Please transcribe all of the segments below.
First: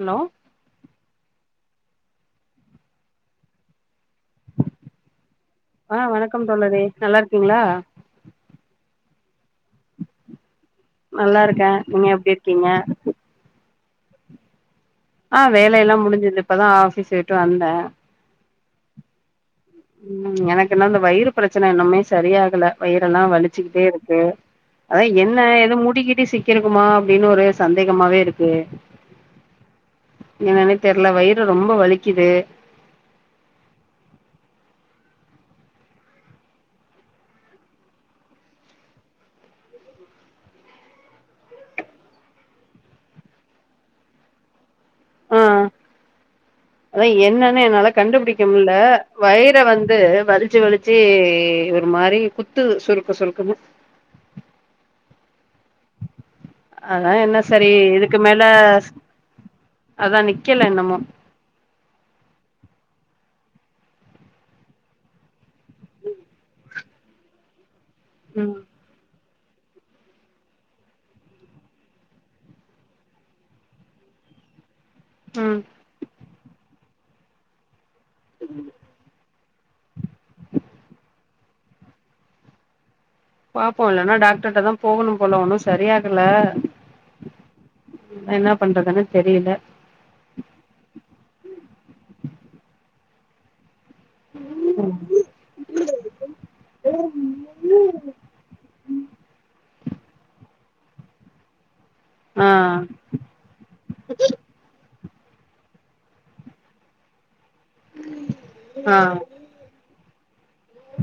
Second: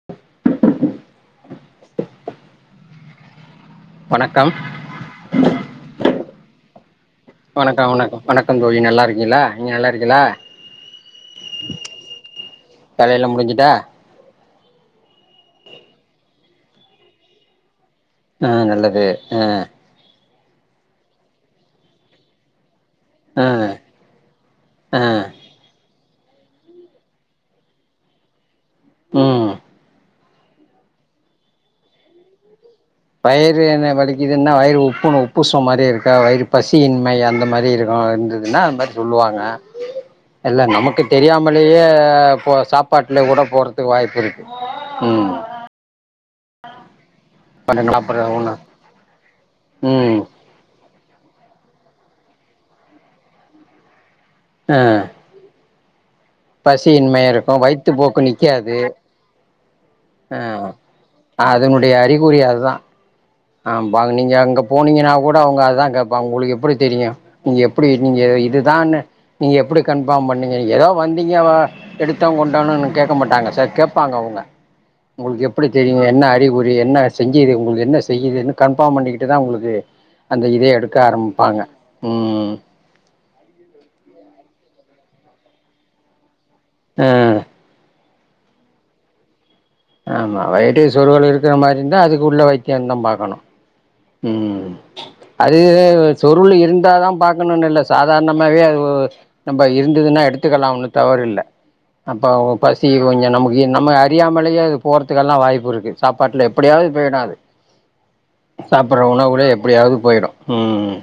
hello வணக்கம் ஆ வணக்கம் தோழரே நல்லாருக் வணக்கம் வணக்கம் வணக்கம் தோழி நல்லா இருக்கீங்ளா நீங்க நல்லா இருக்கீளா நல்லா இருக்கே நீங்க எப்டி இருக்கீங்க வேல முடிஞ்சிட்டா ஆ வேல எல்லா முடிஞ்சிது இப்பதா ஆஃபீஸ் விட்டு வந்தே ஆ நல்லது ஆ ம் எனக்கு இன்னு இந்த வயிறு பிரச்சன இன்னுமே சரியாகல வயிற எல்லா ஆ வலிச்சுக்கிட்டே இருக்கு ஆ அதா என்ன எது முடி கிடி சிக்கிருக்குமா அப்டின்னு ஒரு சந்தேகமாவே இருக்கு ம் என்னனே தெரில வயிறு ரொம்ப வலிக்குது வயிறு என்ன வலிக்குதுன்னா வயிறு உப்பனு உப்புசம் மாரி இருக்கா வயிறு பசியின்மை அந்த மாரி இருக்கு வந்து ன அது மாரி சொல்லுவாங்க இல்ல நமக்கு தெரியாமலேயே போ சாப்பாட்ல கூட போறதுக்கு வாய்ப்பு இருக்கு ம் ஆ அதா என்னன்னே என்னால கொஞ்சம் சாப்பிட்ற கண்டுபுடிக்க ஒன்று முட்ல வயிற வந்து ம் வலி வலிச்சி வலிச்சி ஒரு மாரி குத்து சுருக்கு சுருக்குனு ஆ அதா பசியின்மை என்ன இருக்கும் சரி வயிற்றுப்போக்கு இதுக்கு மேல நிற்காது அதா ஆ நிக்கல இன்னமு அதனுடைய அறிகுறி அது தா ஆ பாங்க நீங்க அங்க போனீங்கன்னா கூட அவுங்க அதா கேட்பாங்க உங்களுக்கு எப்புடி தெரியு நீங்க எப்டி நீங்க ம் இதுதான்னு நீங்க எப்டி கன்ஃபார்ம் பண்ணீங்க நீங்க ஏதோ வந்தீங்க வ எடுத்தோ கொண்டோம்னு கேட்க மாட்டாங்க சார் கேட்பாங்க அவுங்க உங்களுக்கு ம் எப்புடி தெரியு என்ன அறிகுறி என்ன செஞ்சிது உங்களுக்கு என்ன செ இதுன்னு கன்ஃபார்ம் பண்ணிக்கிட்டு தா உங்களுக்கு அந்த இதயே எடுக்க ஆரம்பிப்பாங்க ம் பாப்போ இல்லனா டாக்டர்ட்ட தா போகணு போல ஒன்னு சரியாகல ஆ என்ன பண்றதுன்னு தெரியல ஆமா வயிறு சொருனு இருக்கிற மாதிரி இருந்தா அதுக்குள்ள வைத்தியம்தா பாக்கணு ம் அது சொருள் இருந்தாதா பாக்கணும்னு இல்ல சாதாரணமாவே அது நம்ப இருந்துதுனா எடுத்துக்கலா ஒன்னு தவறில்ல அப்ப ஆ பசி கொஞ்சோ நமக்கு நம்ம அறியாமலே அது போறதுக்கெல்லா வாய்ப்பிருக்கு சாப்பாட்டுல எப்டியாவது போயிடு அது ஆ சாப்பிடுற உணவுலே எப்டியாவது போயிடு ம்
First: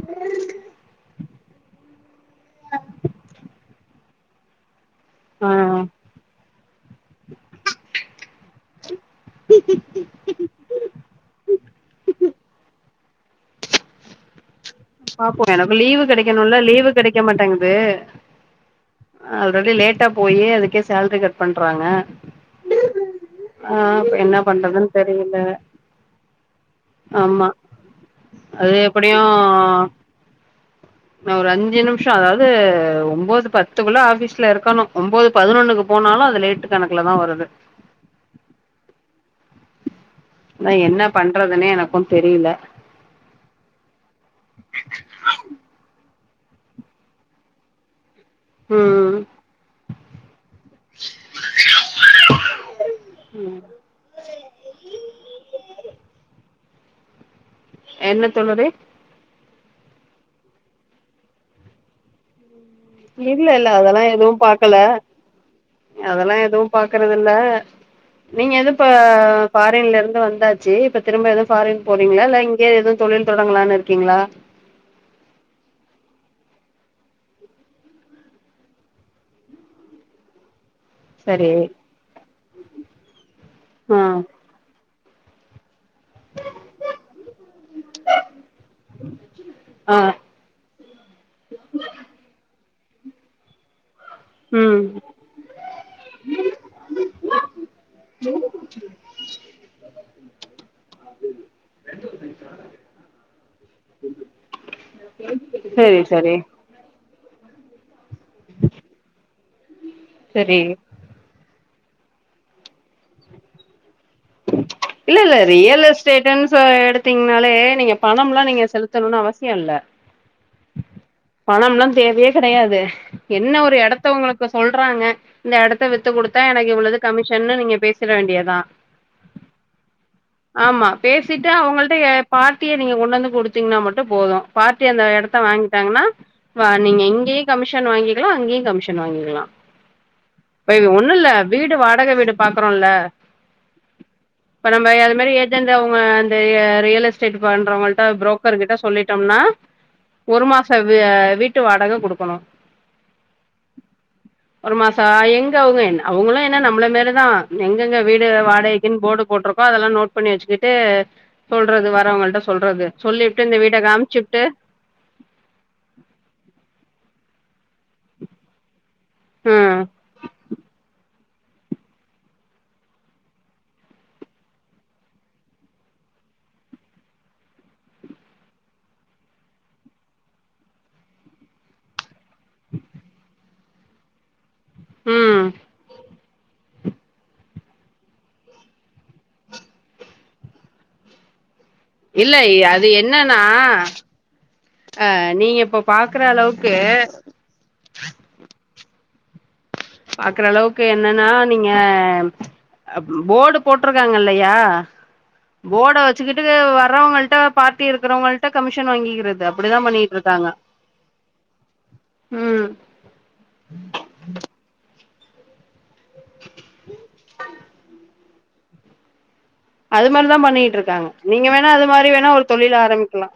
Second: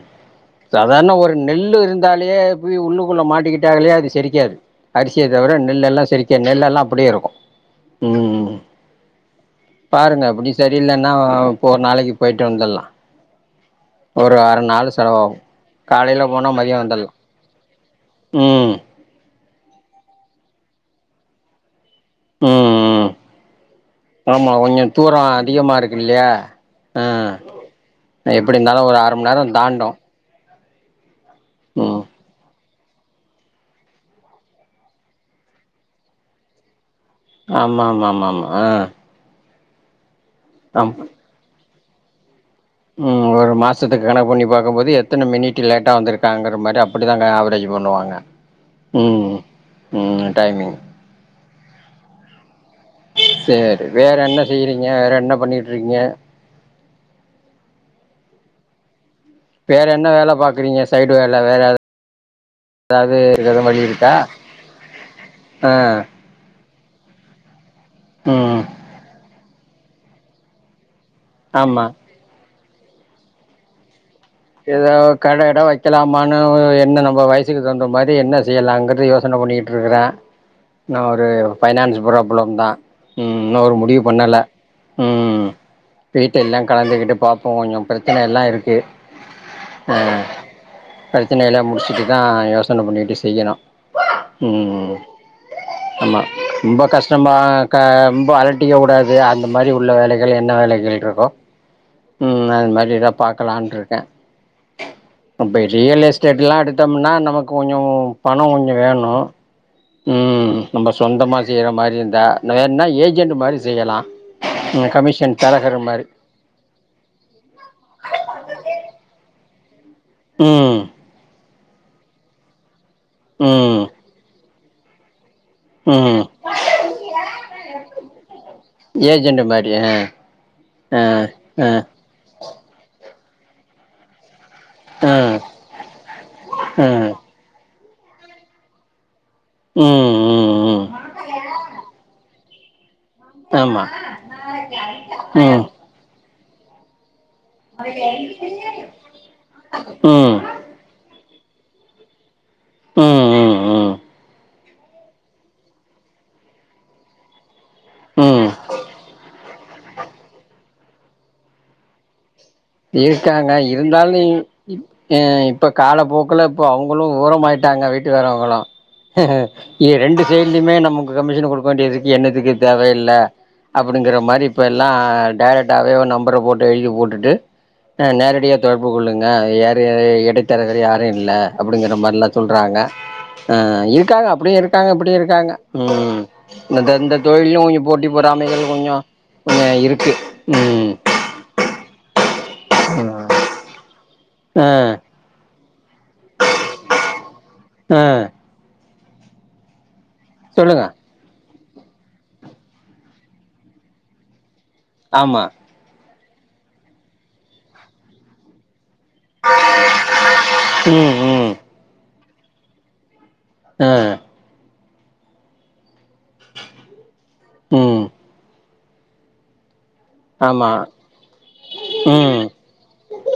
சாதாரண ஒரு நெல்லு இருந்தாலே போய் உள்ளுக்குள்ள மாட்டிக்கிட்டு அது செரிக்காது அரிசிய ஆ தவிர நெல் எல்லா செரிக்காது நெல் எல்லா அப்டியே இருக்கு ம் பாருங்க அப்டி சரியில்லன்னா இப்போ ஒரு நாளைக்கு போய்ட்டு வந்துலா ஒரு அர நாள் செலவாகு பாப்போ எனக்கு லீவு காலையில போனா கிடைக்கணும்ல மதியோ லீவு வந்துடலா கிடைக்க மாட்டேங்குது ம் அல்ரெடி லேட்டா போயே அதுக்கு சேல்ரி கட் பண்றாங்க ம் ம் ஆ இப்ப என்ன ஆமா கொஞ்ச பண்றதுன்னு தூரோ தெரில அதிகமா இருக்குல்லயா ஆ ஆமா எப்டி அது இருந்தாலு ஒரு அர எப்டியு மண் நேரோ தாண்டு நா ஒரு அஞ்சு ம் நிமிஷோ அதாவது ஒன்பது பத் துக்குள்ள ஆபீஸ்ல இருக்கணு ஒன்பது பதினொன்னுக்கு போனாலு அது லேட்டு கணக்குல தா வருது ஆமா ஆம ஆம ஆம ஆ நா ஆம் என்ன பண்றதுன்னே எனக்கு தெரியல ம் ஒரு மாசத்துக்கு கணக்கு பண்ணி பார்க்கும்போது எத்தனை மினிட் லேட்டா வந்திருக்காங்கிற மாதிரி அப்படிதா ஆவரேஜ் பண்ணுவாங்க ம் ம் டைமிங் ம் சரி வேறென்ன செய்யறீங்க வேற என்ன பண்ணிட்டுக்கீங்க என்ன தோழரே வேற என்ன வேலை பா்கக்குறீங்க சைடு வேலை வேறதாவது இல்ல இல்ல அதெல்லா இருக்கா எதுவு பாக்கல ஆ அதெல்லா எதுவு பாக்குறது இல்ல நீங்க ம் எது இ ஃபாரின்ல இருந்து வந்தா இப்ப திரும்ப எதவு ஃபாரின் ஆமா போறீங்களா இல்ல இங்கயே எதவு தொழில் தொடங்கலான்னு இருக்கீங்களா இத கடகிட வைக்கலாம்னு என்ன நம்ம வயசுக்கு தகுந்த மாதிரி என்ன செய்யலாங்கிறது யோசனை பண்ணிட்டு இருக்கரே நா ஒரு சரி ஃபைனான்ஸ் ப்ராப்ளம் தா ம் இன்னு ஒரு ஆ முடிவு பண்ணலை ம் வீட்ட எல்லா கலந்துகிட்டு பார்ப்போ கொஞ்ச பிரச்சனை எல்லா இருக்கு ஆ பிரச்சனைையல்லா முடிச்சுட்டுதா யோசனை பண்ணிட்டு செய்யணு ம் ஆமா ரொம்ப கஷ்டமா ரொம்ப அலட்டிக்க கூடாது அந்த மாதிரி உள்ள வேலைகள் என்ன வேலைகள் இருக்கோ ம் அது மாதிரிதா பார்க்கலான்ருக்கு இப்ப சரி ரியல் சரி எஸ்டேட் லா எடுத்தோம்னா நமக்கு கொஞ்சோ பணோ கொஞ்ச வேணு சரி சொந்தமாக செய்ற மாரி இருந்தா வேன்னா ஏஜெண்ட் மாதிரி செய்யலா இந்த கமிஷன் தெறக்குற மாரி செகண்ட்ஸ்ல எடுத்தீங்னாலே நீங்க பணம்லா நீங்க செலுத்தணுன்னு அவசியோ இல்ல ம் பணம்லா தேவையே கெடையாது என்ன ஒரு ம் எடத்த உங்களுக்கு சொல்றாங்க இந்த எடத்த வித்து ம் குடுத்தா எனக்கு இவ்ளது கமிஷன்னு நீங்க பேசிற வேண்டியதா ஏஜென்ட்டு மாரியா ஆமா பேசிட்டு அவுங்கள்ட்ட ஏ பார்ட்டிய நீங்க கொண்டு வந்து குடுத்தீங்ன்னா மட்டு போது பார்ட்டி அந்த ஆ எடத்த வாங்கிட்டாங்கன்னா ப ஆ நீங்க இங்கயு கமிஷன் வாங்கிக்கலா அங்கேயு கமிஷன் வாங்கிக்கலா ம் ம் இப்ப ம் இது ஒண்ணு இல்ல வீடு வாடக வீடு பாக்குறோல்ல ஆமா இப்ப நம்ம அது மாரி ம் ஏஜென்ட்டு அவுங்க அந்த யா ரியல் எஸ்ட் எஸ்டேட் பண்றவுங்கள்ட புரோக்கர் கிட்ட சொல்லிட்டம்னா ம் ஒரு மாசோ ஹ வியா வீட்டு வாடக குடுக்கணு ம் ம் ம் ஒரு மாசோ எங்க அவுங்க என் அவுங்களு என்ன நம்மள மேரிதா எங்கெங்க வீடு ம் ம் வாடகைக் டு போட்ருக்கோ அதல்லா நோட் பண்ணி வச்சுக்கிட்டு சொல்றது வரவங்கள்ட சொ சொல்றது சொல்லி விட்டு இந்த வீட்ட காம்ச்சு விட்டு எ இப்ப காலப்போக்குல இப்ப அவுங்களு ஓரமாயிட்டாங்க வீட்டு வேறவுங்களு ம் எ ரெண்டு சைட்லயுமே நமக்கு கமிஷன் குடுக்க வேண்டியதுக்கு என்னதுக்கு தேவயில்ல அப்புடிங்கிற மாரி இப்ப எல்லா டேரக்ட்டாவே ஒரு நம்பர போட்டு எழுதி போட்டுட்டு அ நேரடியா தொடர்பு கொள்ளுங்க ஏற ஏற இடைத்தரகர் யாரு இல்ல அப்புடிங்கிற மார்லா சொல்றாங்க அ அ இருக்காங்க அப்புடியு இருக்காங்க இப்புடியு ம் இருக்காங்க ம் இந்தந்த இந்த தொழில்லயு இங்க போட்டி பொறாமைகள் கொஞ்சோ இருக்கு ம் இல்லை அது என்னன்னா ஆ அ நீங்க இப்ப பாக்குற அளவுக்கு அ பாக்குற அளவுக்கு சொல்லுங்க என்னன்னா நீங்க போர்டு போட்ருக்காங்க இல்லையா ஆமா போர்ட வச்சுகிட்டு வர்றவங்கள்ட பார்ட்டி இருக்குறவங்கள்ட கமிஷன் வாங்கிக்கிறது இத அப்டிதா பண்ணிக்கிட்ருக்காங்க ம் ம் ம் அ ம் அது மாறிதா ஆமா பண்ணிகிட்ருக்காங்க நீங்க வேணா அது மாரி வேணா ம் ஒரு தொழில் ஆரம்பி க்லா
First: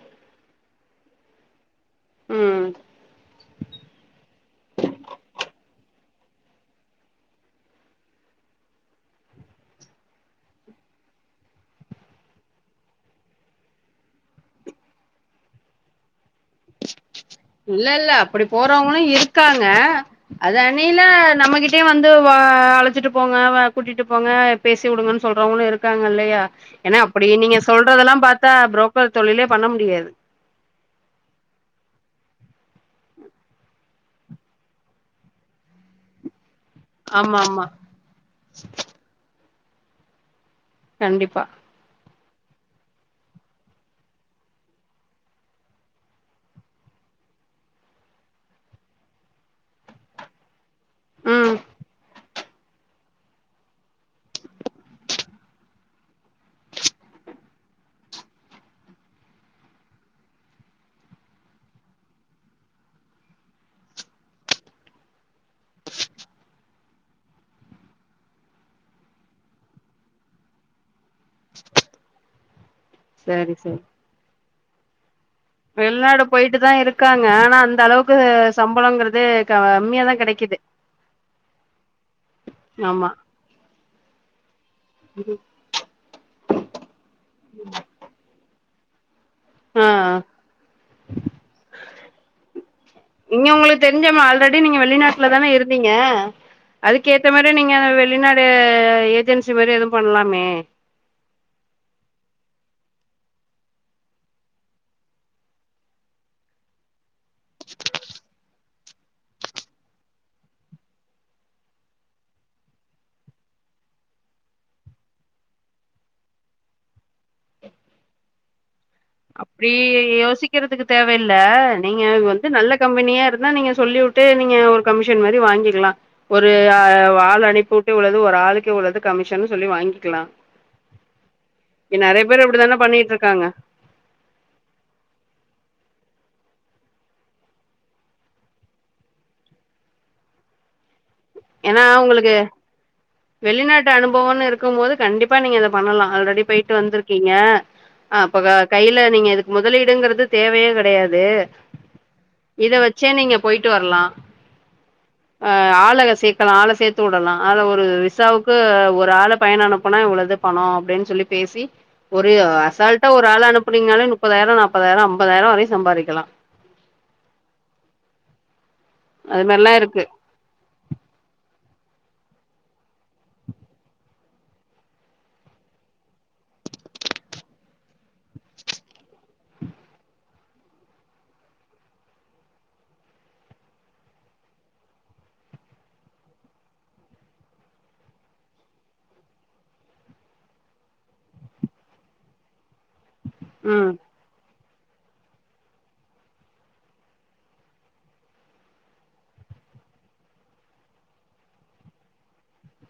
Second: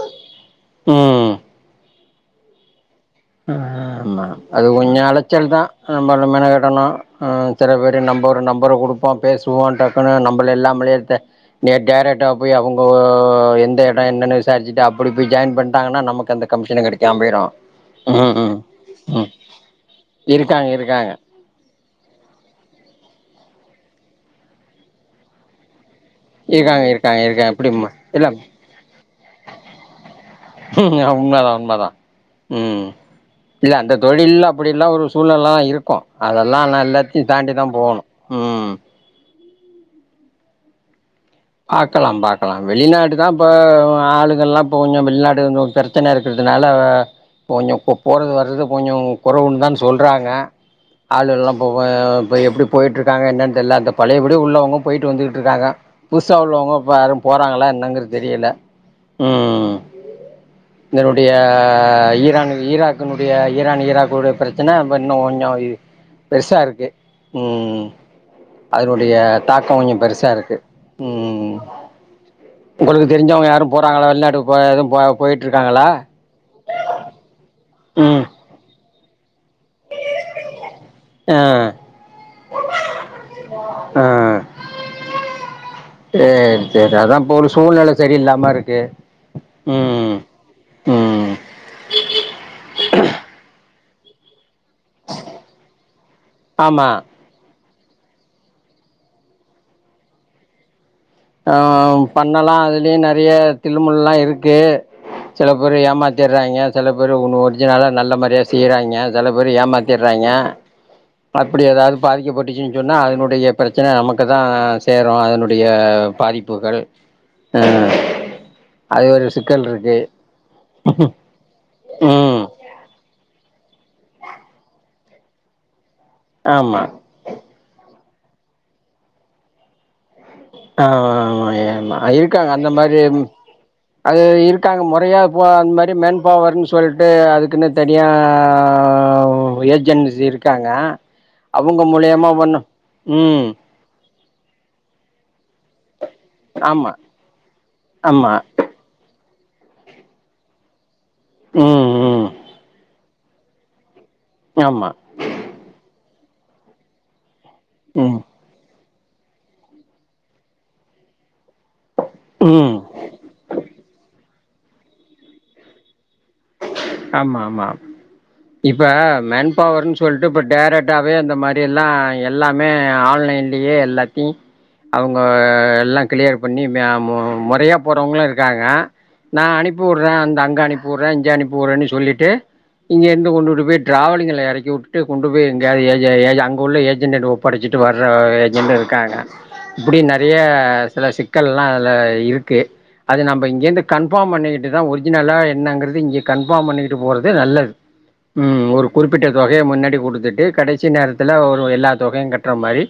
ம் ம் ம் ஹும் மேம் அது கொஞ்சோ அழச்சல் தா நம்பள் மெனக்கிடணு அ சில பேரு நம்பரு நம்பரக் குடுக் இப்பா பேசுவோ டக்குன்னு நம்பள இல்லாமலே வித்த நீ டேரக்டா போயி அவுங்க எந்த எடோ என்னன்னு விசாரிச்சுட்டு அப்புடி போயி ஜாயின் பண்ணிட்டாங்கன்னா நமக்கு அந்த கமிஷ் எனக்கு கெடைக்காம போய்ரு இல்ல இல்ல அப்டி போறவங்களு இருக்காங்க அது இருக்காங்க அணியில இருக்காங்க நம்மகிட் ட்டயு வந்து வ அழச்சுட்டு போங்க வ கூட்டிட்டு போங்க பேசி வுடுங்கன் சொல்றவங்களு இருக் க்காங்க இல்லையா இருக்காங்க ஏன்னா இருக்காங்க அப்டி இருக்காங்க நீங்க இப்படி சொல்றதெல்லா பாத்தா புரோக்கர் தொழிலே பண்ண முடியாது ம் ஹும் யா உண்மதா உண்மதா ம் இல்ல அந்த தொழில்ல அப்டிலா ஒரு சூழ்ழல்லா இருக்கு அதெல்லா நல்ல இது ஆமா தாண்டி ஆமா தா போணு ம் கண்டிப்பா பாக்கலா பாக்கலா வெளிநாடு தா இப்போ ஆளுகல்லா இப்ப கொஞ்ச வெளிநாடு பிர ச்சன இருக்கறதுனால கொஞ்ஜோ போறது வர்றது கொஞ்ஜோ குறைவுன் தா சொல்றாங்க ஆளு எல்லா ம் போவே இப்போ எப்டி போயி்ட்ருக்காங்க என்னன் தெர்ல இந்த பழையபடி உள்ளவங்க போயிட்டு வந்துட்டிருக்காங்க புஸ்சா உள்ளவங்க இப்ப ஆரு போறாங்களா என்னங்கறது தெரியல ம் இதனுடைய ஈரான் ஈராக்குனுடைய ஈரான் ஈராக்குடைய பிரச்சன இன்னு கொஞ்சோ இ பெர்ஸ்சா இருக்கு ம் ம் அதனுடைய தாக்கோ கொஞ்ச பெருசா இருக்கு ம் ம் ம் உங்களுக் தெரிஞ்சவங்க சரி யாரும் போறாங்களா வெளிநாட்டுக்கு போ எதுவு போ போயிட்டுருக்காங்களா வெள்நாடு போயிட்டு தா இருக்காங்க ஆனா அந்த அளவுக்கு ம் சம்பளங்கறதே கம்மியாதா கிடைக்குது ஆ ஆமா ஆ சேரி சேரி அதா இப்போ ஒரு சூழ்நில சரியில்லாம இருக்கு ஆ ம் ம் இங்க உங்களுக் தெரிஞ்சவ ஆல்ரெடி நீங்க வெ வெளிநாட்டுல தான இருந்தீங்க ஆமாம் அதுக்கே இந்த மாறி நீங்க வெளிநாடு ஏஜென்சி மாறி எதுவு பண்லாமே ஆ பண்ணலா அதுலயு நறைய தில்லுமுல்லுலா இருக்கு சில பேரு ஏமாத்திற்றாய்ங்க சில பேரு ஒன்னு ஒரிஜினலா நல்ல மாறியா செய்றாய்ங்க சில பேர் ஏமாத் திர்றாங்க அப்டி எதாவது பாதிக்கப்பட்டுச்சுன் சொன்னா அதனுடைய பிரச்சன நமக்கு தா சேரு அதனுடைய பாதிப்புகள் அது ஒரு சிக்கல் அப்டி இருக்கு யோசிக்கறதுக்கு தேவையில்ல நீங்க ம் வந்து நல்ல கம்பனியா இருந்தா நீங்க சொல்லிவுட்டு நீங்க ஒரு கமிஷன் மாறி வாங்கிர்லா ஒரு ஆ ஆமா ஆளு அனுப்பூட்டு இவ்வளது ஒரு ஆளுக்கு இவ்வளது கமிஷன் சொல்லி வாங்கிக்கலா ஆ நெறைய பேர் இருக்காங்க அந்த அப்டித்தான மாறி பண்ணிட்டு இருக்காங்க அது இருக்காங்க முறையா இப்ப அந் மாறி மென் பவர்ன்னு சொல்ட்டு அதுக்குன்னு தனியா ஓ ஏஜென்சி இருக்காங்க அவங்க ஏன்னா மூலியமா ஒண்ணு ம் த்த அனுபவம்னு இருக்கு போது கண்டிப்பா நீங்க இத பண்ணலா ஆல்ரெடி போயிட்டு ஆமா வந்திருக்கீங்க ஆமா அப்பக கையில நீங்க இதுக் முதலீடுங்றது தேவையே கெடையாது ம் ம் இத வச் சே நீங்க போயிட்டு வர்லா ஆமா ஆ ஆளக சேர்கலா ஆள சேர்த்து உடலா ஆல ஒரு ம் விசாவுக் கு ஒரு ஆள பயனோ அனுப்புனா இவ்ளோது பணோ அப்டின் சொல்லி பேசி ஒரு ம் அசால்டா ஒரு ஆள அனுப்புனீங்கனாலே முப்பதாயிரோ நாப்பதாயிரோ ஐம்பதாயிரோ வரையு சம்பாரிக்கலா ஆமா ஆமா இப்ப அது மென் மாரிலா பவர்ன் இருக்கு சொல் ட்டு இப்ப டைரக்டாவே இந்த மாரி எல்லா எல்லாமே ஆன்லைன்லியே எல்லாத்தி அவுங்க எல்லா கிளியர் பண்ணி மே மு மொறையா போறவங்களு இருக்காங்க நா அனுப்பி உற்றே அந்த அங்க அனுப்பி உற்றே இங்க அனுப்பி உற்றேன் சொல்லிட்டு இங்கே இருந்து கொண்டுட்டு போய் டிராவலிங்கல எறக்கி உட்டுடு கொண்டு போய் எங்கயாது ஏஜெ ஏஜெ அங்க உள்ள ஏஜென்ட் படிச்சிட்டு வர்ற ஏஜென்ட் இருக்காங்க இப்டி நறய சில சிக்கல்லா அதுல இருக்கு அது நம்ப இங்கந்து ம் கன்ஃபார்ம் பண்ணிக்கிட்டு தா ஒரிஜினலா என்னங்கறது இங்க கன்ஃபார்ம் பண்ணிக்கிட்டு போறது நல்லது உம் ஒரு குறிப்பிட்ட தொகைய முன்னாடி குடுத்துட்டு கடைசி நேரத்துல ஒரு எல்லா தொகையு கட்ற மாரி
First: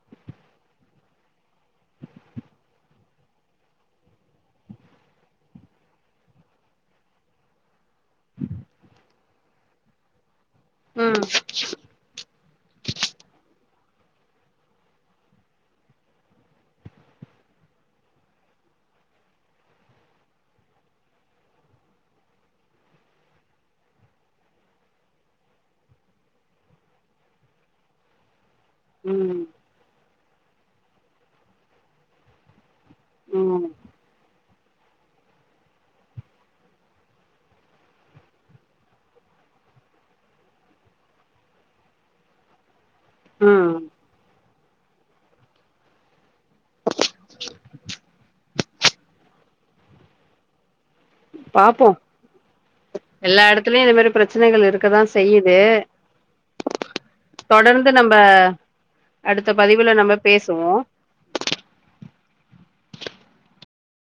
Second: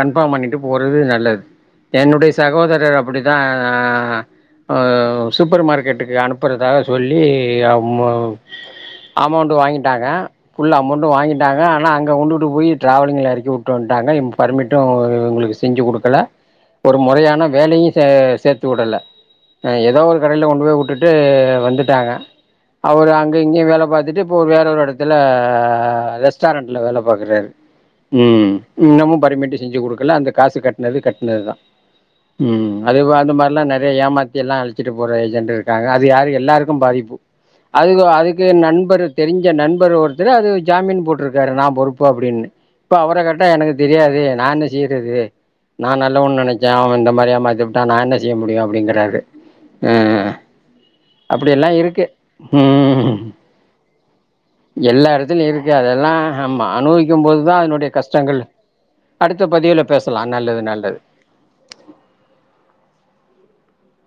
கன்பார்ம் பண்ணிட்டு போறது நல்லது என்னுடைய சகோதரர் அப்டிதா ஆ அ சூப்பர் மார்க்கெட்டுக்கு அனுப்புறதாக சொல்லி எ அமோ அமௌண்ட் வாங்கிடாங்க புல் அமௌண்டு ம் வாங்கிடாங்க ஆனா அங்க கொண்டுட்டு கொண்டு போய் டிராவலிங்ல எறக்கி உட்டு வட்டாங்க ம் பர்மிட்டு உங்களுக்கு செஞ்சு குடுக்கல ஒரு மெறையான வேலயும் சே சேத்து உடல அ ஏதோ ஒரு கடைல கொண்டு போய் உட்டுட்டு வந்துட்டாங்க அவரு அங்க இங்கேயு வேல பாத்துட்டு இப்போ வேற ஒரு எடத்துல ரெஸ்டாரண்டட்ல வேல பாக்குறாரு உம் இன்னமு ம் பரிமிட்டு செஞ்சு குடுக்கல அந்த காசு கட்னது கட்னதுதா ம் அது அந்த மாரிலா நெறய ஏமாத்தி லா அழிச்சிட்டு போற ஏஜெண்டு இருக்காங்க அது யாரு எல்லாருக்கு பாதிப்பு அதுக்கு அதுக்கு நண்பர் தெரிஞ்ச நண்பர் ஒருத்தர் அது ஜாமீன் போட்டிருக்காரு நா பொறுப்பு அப்டின்னு இப்ப அவர கேட்ட எனக்கு ம் தெரியாது நானு செய்றது நா நல்லவன்னு நனச்சே அவன் இந்த மாரி ஏமாத்திப்புட்டா நா என்ன செய்ய முடியு அப்டிங்றாரு அ அப்டியல்லா பாப்போ இருக்கு ம் ம் எல்லா எடத்துலயு இது மாரி பிரச்சனைகள் இருக்கதா எல்லா எடத்துலையு செய்யுது இருக்கு அதல்லா ஆமா நானு என்பது தா அதனுடைய தொடர்ந்து நம்ம கஷ்டங்கள் அடுத்த பதிவுல பேசலா நல்லது நல்லது